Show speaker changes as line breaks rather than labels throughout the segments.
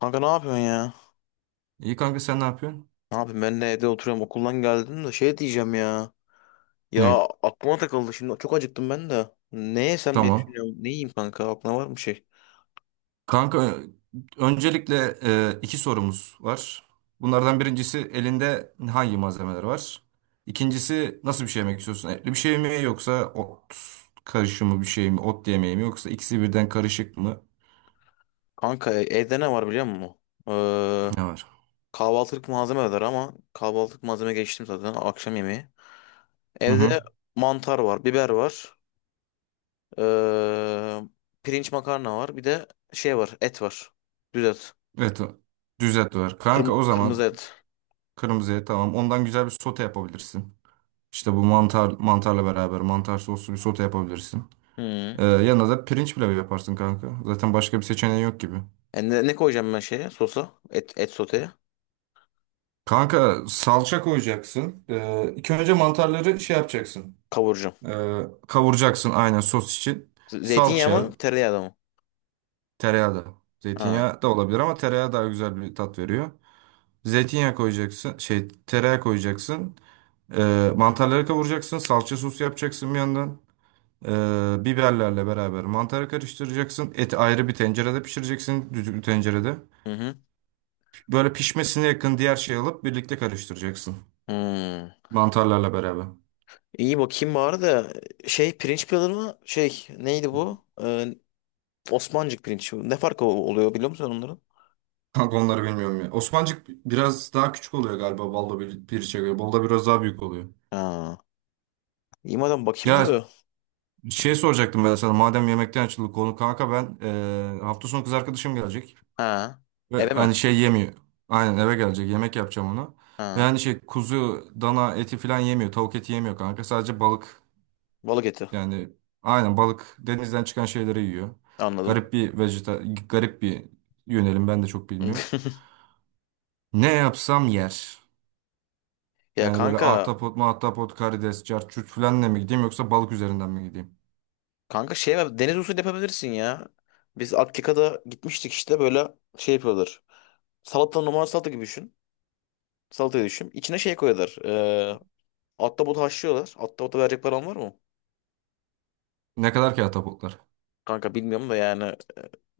Kanka ne yapıyorsun ya?
İyi kanka sen ne yapıyorsun?
Ne yapayım, ben de evde oturuyorum, okuldan geldim de şey diyeceğim ya. Ya,
Ney?
aklıma takıldı şimdi, çok acıktım ben de. Ne yesem diye
Tamam.
düşünüyorum. Ne yiyeyim kanka, aklına var mı şey?
Kanka öncelikle iki sorumuz var. Bunlardan birincisi elinde hangi malzemeler var? İkincisi nasıl bir şey yemek istiyorsun? Etli bir şey mi yoksa ot karışımı bir şey mi? Ot yemeği mi yoksa ikisi birden karışık mı?
Kanka, evde ne var biliyor musun? Ee,
Ne var?
kahvaltılık malzeme var ama kahvaltılık malzeme geçtim zaten, akşam yemeği.
Hı
Evde
hı.
mantar var, biber var. ee, pirinç makarna var. Bir de şey var, et var. Düz et.
Evet. Düzelt var. Kanka o
Kırmızı
zaman
et.
kırmızı et tamam. Ondan güzel bir sote yapabilirsin. İşte bu mantarla beraber mantar soslu bir sote yapabilirsin.
Hı.
Yanına da pirinç pilavı yaparsın kanka. Zaten başka bir seçeneği yok gibi.
E, ne koyacağım ben şeye, sosa? Et soteye.
Kanka salça koyacaksın. İlk önce mantarları şey yapacaksın.
Kavuracağım.
Ee, kavuracaksın aynen sos için.
Zeytinyağı
Salça,
mı? Tereyağı da mı?
tereyağı da.
Ha.
Zeytinyağı da olabilir ama tereyağı daha güzel bir tat veriyor. Zeytinyağı koyacaksın. Şey tereyağı koyacaksın. Mantarları kavuracaksın. Salça sosu yapacaksın bir yandan. Biberlerle beraber mantarı karıştıracaksın. Eti ayrı bir tencerede pişireceksin. Düdüklü tencerede.
Hı hı.
Böyle pişmesine yakın diğer şeyi alıp birlikte karıştıracaksın.
Hmm.
Mantarlarla beraber.
İyi, bakayım bari de şey, pirinç pilalı mı? Şey neydi bu? Osmancık pirinç. Ne farkı oluyor biliyor musun onların?
Kanka onları bilmiyorum ya. Osmancık biraz daha küçük oluyor galiba balda bir, piriçe göre. Balda biraz daha büyük oluyor.
Ha. İyi madem, bakayım da
Ya
bu.
şey soracaktım ben sana. Madem yemekten açıldı konu kanka ben hafta sonu kız arkadaşım gelecek.
Ha.
Ve
Eve mi?
hani şey yemiyor. Aynen eve gelecek. Yemek yapacağım ona. Ve
Ha.
hani şey kuzu, dana eti falan yemiyor. Tavuk eti yemiyor kanka. Sadece balık.
Balık eti.
Yani aynen balık denizden çıkan şeyleri yiyor.
Anladım.
Garip bir garip bir yönelim ben de çok bilmiyorum. Ne yapsam yer.
Ya
Yani böyle
kanka,
ahtapot, mahtapot, karides, carçurt falanla mı gideyim yoksa balık üzerinden mi gideyim?
deniz usulü yapabilirsin ya. Biz Akika'da gitmiştik, işte böyle şey yapıyorlar. Salata, normal salata gibi düşün. Salatayı düşün. İçine şey koyuyorlar. Ahtapot haşlıyorlar. Ahtapota verecek param var mı?
Ne kadar ki ahtapotlar?
Kanka bilmiyorum da, yani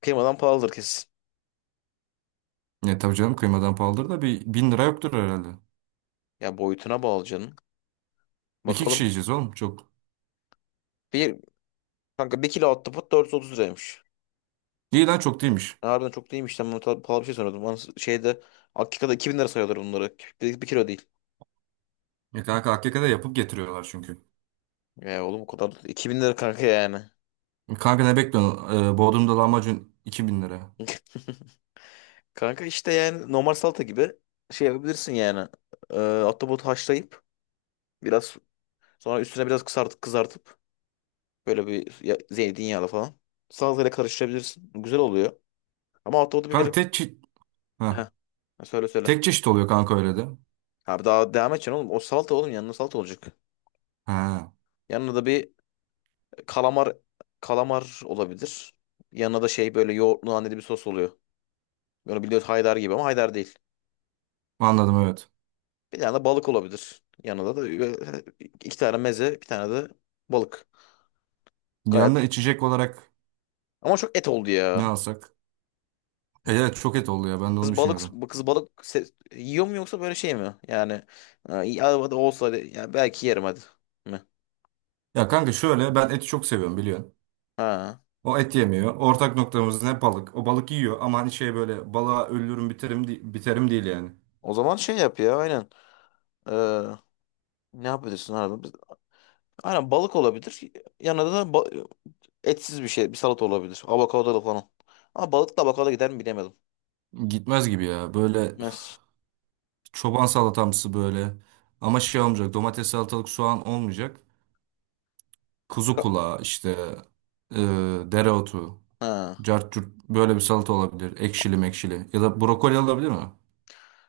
kıymadan pahalıdır kesin.
Ne tabii canım kıymadan pahalıdır da bir 1.000 lira yoktur herhalde.
Ya boyutuna bağlı canım.
İki kişi
Bakalım.
yiyeceğiz oğlum çok.
Bir, kanka bir kilo ahtapot 430 liraymış.
İyi lan çok değilmiş.
Ya harbiden çok değilmiş. Ben bunu pahalı bir şey sanıyordum. Bana şeyde, Akika'da 2.000 lira sayıyorlar bunları. Bir kilo değil.
Ya kanka hakikaten yapıp getiriyorlar çünkü.
Ya oğlum, o kadar. 2.000 lira kanka yani.
E kanka ne bekliyorsun? Bodrum'da lahmacun 2.000 lira.
Kanka işte yani normal salata gibi şey yapabilirsin yani. Ahtapot haşlayıp biraz sonra üstüne biraz kızartıp böyle bir zeytinyağlı falan. Salatayla karıştırabilirsin. Güzel oluyor. Ama altta o da bir
Kanka
biraz...
tek çeşit...
Heh.
Ha.
Ha, söyle söyle.
Tek çeşit oluyor kanka öyle de.
Abi daha devam edeceksin oğlum. O salata oğlum, yanına salata olacak.
Ha.
Yanına da bir kalamar kalamar olabilir. Yanına da şey, böyle yoğurtlu naneli bir sos oluyor. Böyle biliyoruz, haydar gibi ama haydar değil.
Anladım, evet.
Bir tane de balık olabilir. Yanında da böyle iki tane meze, bir tane de balık. Gayet.
Yanına içecek olarak
Ama çok et oldu
ne
ya.
alsak? Evet, çok et oldu ya, ben de onu
Kız balık
düşünüyordum.
kız balık se- yiyor mu, yoksa böyle şey mi? Yani ya hadi olsa hadi, ya belki yerim, hadi mi?
Ya kanka şöyle, ben eti çok seviyorum biliyorsun.
Ha.
O et yemiyor. Ortak noktamız ne, balık. O balık yiyor ama hani şey böyle balığa ölürüm biterim, biterim değil yani.
O zaman şey yap ya, aynen. Ee, ne yapabilirsin abi? Aynen balık olabilir. Yanında da etsiz bir şey, bir salata olabilir. Avokadolu falan. Ama balıkla avokado gider mi bilemedim.
Gitmez gibi ya. Böyle üf,
Gitmez.
çoban salatamsı böyle. Ama şey olmayacak, domates salatalık soğan olmayacak. Kuzu
Ka-
kulağı işte e, dereotu.
Ha.
Cart curt böyle bir salata olabilir. Ekşili mekşili. Ya da brokoli olabilir mi?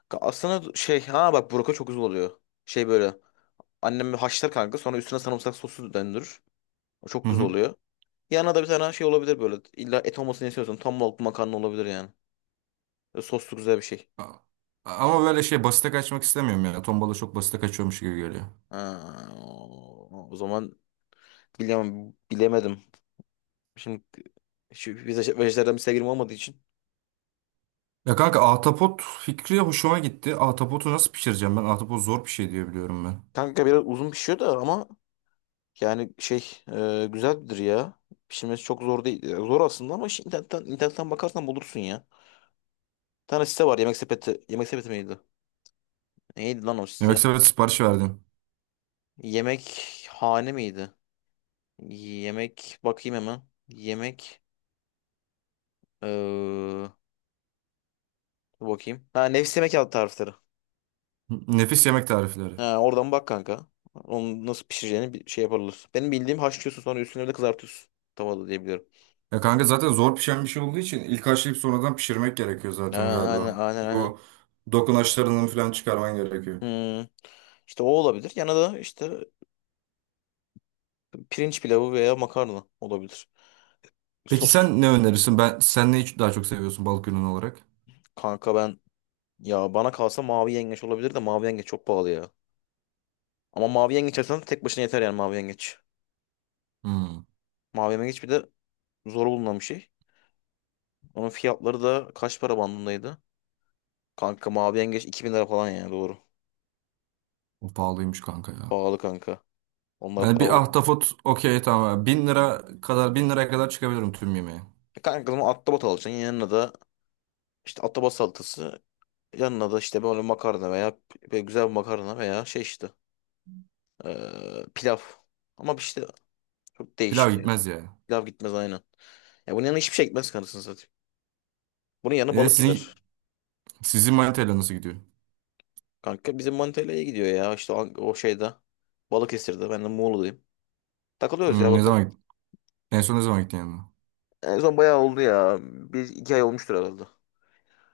Aslında şey, ha bak buraka çok güzel oluyor. Şey böyle, annem haşlar kanka, sonra üstüne sarımsak sosu döndürür. O çok
Hı
güzel
hı.
oluyor. Yanına da bir tane şey olabilir böyle. İlla et olmasını istiyorsun. Tam balıklı makarna olabilir yani. Böyle soslu güzel bir şey.
A- Ama böyle şey basite kaçmak istemiyorum ya. Tombala çok basite kaçıyormuş gibi geliyor.
Ha, o zaman bilemem, bilemedim. Şimdi şu vejetaryen bir sevgilim olmadığı için.
Ya kanka ahtapot fikri hoşuma gitti. Ahtapotu nasıl pişireceğim ben? Ahtapot zor bir şey diye biliyorum ben.
Kanka biraz uzun pişiyor da ama yani şey, güzeldir ya. Pişirmesi çok zor değil. E, zor aslında ama şimdi internetten bakarsan bulursun ya. Bir tane site var, yemek sepeti. Yemek sepeti miydi? Neydi lan o site?
Yemekse ben sipariş verdim.
Yemek hane miydi? Yemek, bakayım hemen. Yemek, Ee, dur bakayım. Ha, nefis yemek yaptı tarifleri.
Nefis yemek tarifleri.
Ha, oradan bak kanka. Onu nasıl pişireceğini bir şey yaparlar. Benim bildiğim, haşlıyorsun sonra üstüne de kızartıyorsun. Tavada diye biliyorum.
Ya kanka zaten zor pişen bir şey olduğu için ilk haşlayıp sonradan pişirmek gerekiyor
Ha,
zaten
aynen
galiba.
aynen aynen.
Bu dokunaçlarını falan çıkarman gerekiyor.
Hmm. İşte o olabilir. Yanına da işte pirinç pilavı veya makarna olabilir.
Peki
Sos.
sen ne önerirsin? Sen neyi daha çok seviyorsun balık ürünü olarak?
Kanka ben, ya bana kalsa mavi yengeç olabilir de mavi yengeç çok pahalı ya. Ama mavi yengeç alsan tek başına yeter, yani mavi yengeç.
Hmm,
Mavi yengeç bir de zor bulunan bir şey. Onun fiyatları da kaç para bandındaydı? Kanka mavi yengeç 2.000 lira falan yani, doğru.
o pahalıymış kanka ya.
Pahalı kanka. Onlar
Yani bir
pahalı.
ahtapot okey tamam. Yani 1.000 liraya kadar çıkabilirim tüm yemeğe.
E kanka, o zaman ahtapot alacaksın. Yanına da işte ahtapot salatası. Yanına da işte böyle makarna veya böyle güzel bir makarna veya şey, işte pilav. Ama işte çok
Pilav
değişik ya.
gitmez ya.
Pilav gitmez aynen. Ya bunun yanına hiçbir şey gitmez, kanısını satayım. Bunun yanına
E
balık gider.
sizin sizin manitayla nasıl gidiyor?
Kanka bizim Manitalya'ya gidiyor ya. İşte o şeyde. Balıkesir'de. Ben de Muğla'dayım. Takılıyoruz ya,
Hmm, ne
bakalım.
zaman gittin? En son ne zaman gittin yanına?
En son bayağı oldu ya. Bir iki ay olmuştur herhalde.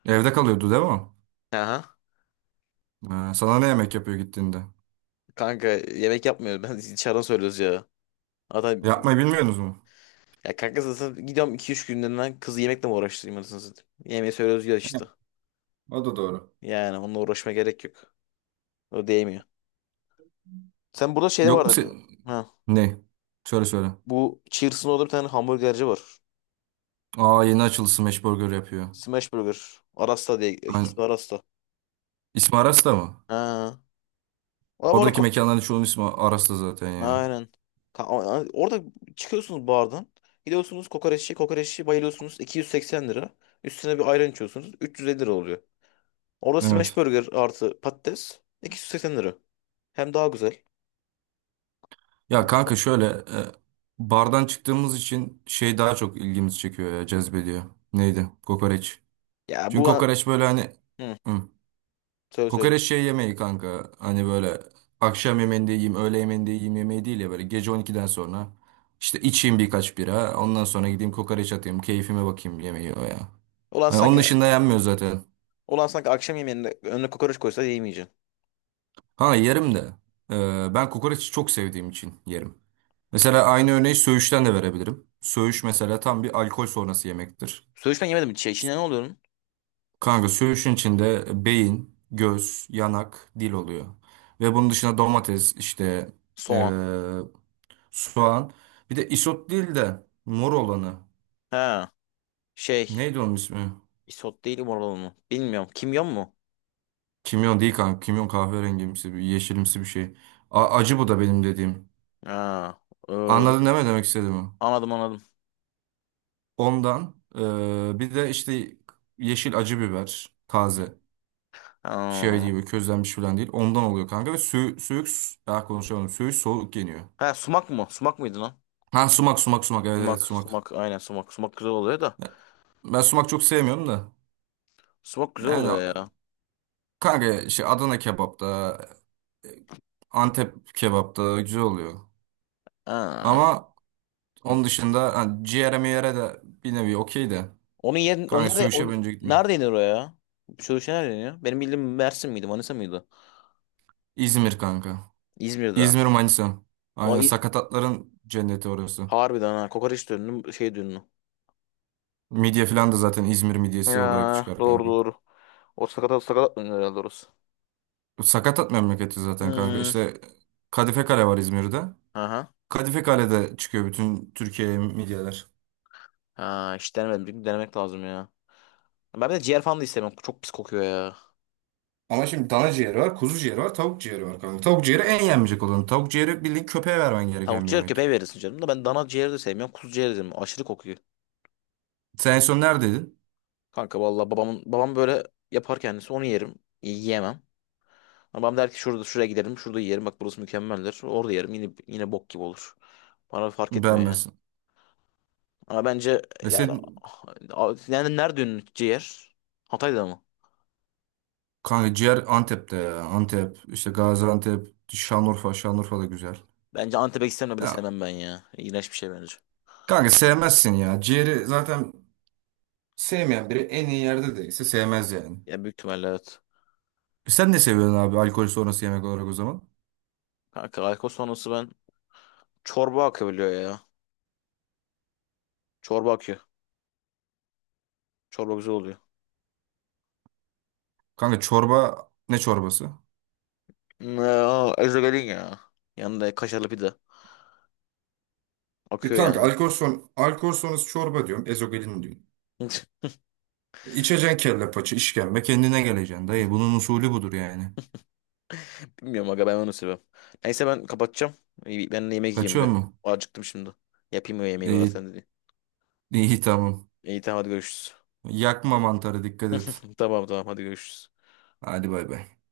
Evde kalıyordu değil mi, o?
Aha.
Ha, sana ne yemek yapıyor gittiğinde?
Kanka yemek yapmıyoruz. Ben dışarıdan söylüyoruz ya. Zaten,
Yapmayı bilmiyorsunuz mu?
ya kanka zaten gidiyorum 2-3 günlerinden, kızı yemekle mi uğraştırayım, anasını satayım. Yemeği söylüyoruz ya işte.
O da doğru.
Yani onunla uğraşma gerek yok. O değmiyor. Sen, burada şeyde
Yok mu
vardı.
sen?
Ha.
Ne? Söyle söyle.
Bu Cheers'ın orada bir tane hamburgerci var.
Aa, yeni açıldı, Smash Burger yapıyor.
Smash Burger. Arasta diye.
Ben...
İsmi Arasta.
İsmi Aras mı?
Ha. Ama orada
Oradaki mekanların çoğunun ismi Aras'ta zaten ya.
aynen. Orada çıkıyorsunuz bardan. Gidiyorsunuz kokoreççi. Kokoreççi bayılıyorsunuz, 280 lira. Üstüne bir ayran içiyorsunuz, 350 lira oluyor. Orada smash
Evet.
burger artı patates 280 lira. Hem daha güzel.
Ya
Hem de fa-
kanka şöyle, bardan çıktığımız için şey daha çok ilgimizi çekiyor ya, cezbediyor. Neydi? Kokoreç.
Ya
Çünkü kokoreç böyle hani
hı,
hı,
söyle söyle.
kokoreç şey yemeği kanka. Hani böyle akşam yemeğinde yiyeyim, öğle yemeğinde yiyeyim yemeği değil ya, böyle gece 12'den sonra işte içeyim birkaç bira, ondan sonra gideyim kokoreç atayım, keyfime bakayım yemeği o ya.
Ulan
Hani onun
sanki
dışında yenmiyor zaten.
Ulan sanki akşam yemeğinde önüne kokoreç koysa yemeyeceksin.
Ha, yerim de. Ben kokoreçi çok sevdiğim için yerim. Mesela aynı örneği söğüşten de verebilirim. Söğüş mesela tam bir alkol sonrası yemektir.
Söğüş ben yemedim. Şey, içinde ne oluyor?
Kanka söğüşün içinde beyin, göz, yanak, dil oluyor. Ve bunun dışında domates, işte eee,
Soğan.
soğan. Bir de isot değil de mor olanı.
Ha. Şey.
Neydi onun ismi?
Isot değil, umurlu mu? Bilmiyorum. Kimyon mu?
Kimyon değil kanka. Kimyon kahverengimsi, bir yeşilimsi bir şey. Acı bu da benim dediğim.
Ha. ee,
Anladın değil mi demek istediğimi?
anladım anladım.
Ondan bir de işte yeşil acı biber taze. Şey
Ha.
gibi közlenmiş falan değil. Ondan oluyor kanka, ve suyuk daha konuşamadım. Söğüş soğuk yeniyor.
Ha, sumak mı? Sumak mıydı lan?
Ha, sumak sumak sumak, evet evet
Sumak.
sumak.
Sumak. Aynen sumak. Sumak güzel oluyor da.
Ya, ben sumak çok sevmiyorum da.
Sumak güzel
Yani
oluyor ya.
kanka şey Adana kebapta, Antep kebapta güzel oluyor.
Ha.
Ama onun dışında hani ciğere miğere de bir nevi okey de.
Onun yerin o
Kanka
nerede o,
söğüşe bence gitmiyor.
nerede iniyor o ya? Şu şey nerede iniyor? Benim bildiğim Mersin miydi, Manisa mıydı?
İzmir kanka.
İzmir'de.
İzmir, Manisa.
O
Aynen,
İ-
sakatatların cenneti orası.
Harbiden ha, kokoreç dönünü, şey dönünü.
Midye falan da zaten İzmir midyesi olarak
Ya
çıkar
doğru
kanka.
doğru. O sakatat sakatat dönüyor herhalde orası.
Sakatat memleketi zaten kanka.
Hmm.
İşte Kadife Kale var İzmir'de.
Aha.
Kadife Kale'de çıkıyor bütün Türkiye'ye midyeler.
Ha, hiç denemedim. Bir denemek lazım ya. Ben bir de ciğer falan da istemem. Çok pis kokuyor ya.
Ama şimdi dana ciğeri var, kuzu ciğeri var, tavuk ciğeri var kanka. Tavuk ciğeri en yenmeyecek olan. Tavuk ciğeri bildiğin köpeğe vermen
Tavuk
gereken bir
ciğer
yemek.
köpeğe verirsin canım da, ben dana ciğeri de sevmiyorum. Kuzu ciğeri de sevmiyorum. Aşırı kokuyor.
Sen en son neredeydin?
Kanka vallahi babamın, babam böyle yapar kendisi, onu yerim. Yiyemem. Babam der ki şurada, şuraya gidelim. Şurada yiyelim. Bak burası mükemmeldir. Orada yerim. Yine yine bok gibi olur. Bana fark etmiyor ya.
Beğenmezsin.
Ama bence
E
yani,
senin
yani nerede ünlü ciğer? Hatay'da mı?
kanka ciğer Antep'te ya. Antep, işte Gaziantep, Şanlıurfa. Şanlıurfa da güzel.
Bence Antep'e gitsem de bile
Ya
sevmem ben ya. İğrenç bir şey bence.
kanka sevmezsin ya. Ciğeri zaten sevmeyen biri en iyi yerde değilse sevmez yani.
Ya büyük ihtimalle evet.
Sen ne seviyorsun abi alkol sonrası yemek olarak o zaman?
Kanka alkol sonrası ben, çorba akabiliyor ya. Çorba akıyor. Çorba güzel oluyor.
Kanka çorba, ne çorbası?
Ya ezogelin ya. Yanında kaşarlı pide.
E
Akıyor
kanka
yani.
alkol sonrası çorba diyorum. Ezogelin diyorum. İçeceksin kelle paça işkembe, kendine geleceksin dayı. Bunun usulü budur yani.
Bilmiyorum aga, ben onu seviyorum. Neyse, ben kapatacağım. İyi, ben de yemek yiyeyim
Kaçıyor
bir.
mu?
Acıktım şimdi. Yapayım o yemeği bari,
İyi,
sen de.
iyi tamam.
İyi tamam, hadi görüşürüz.
Yakma mantarı, dikkat et.
Tamam tamam, hadi görüşürüz.
Hadi bay bay.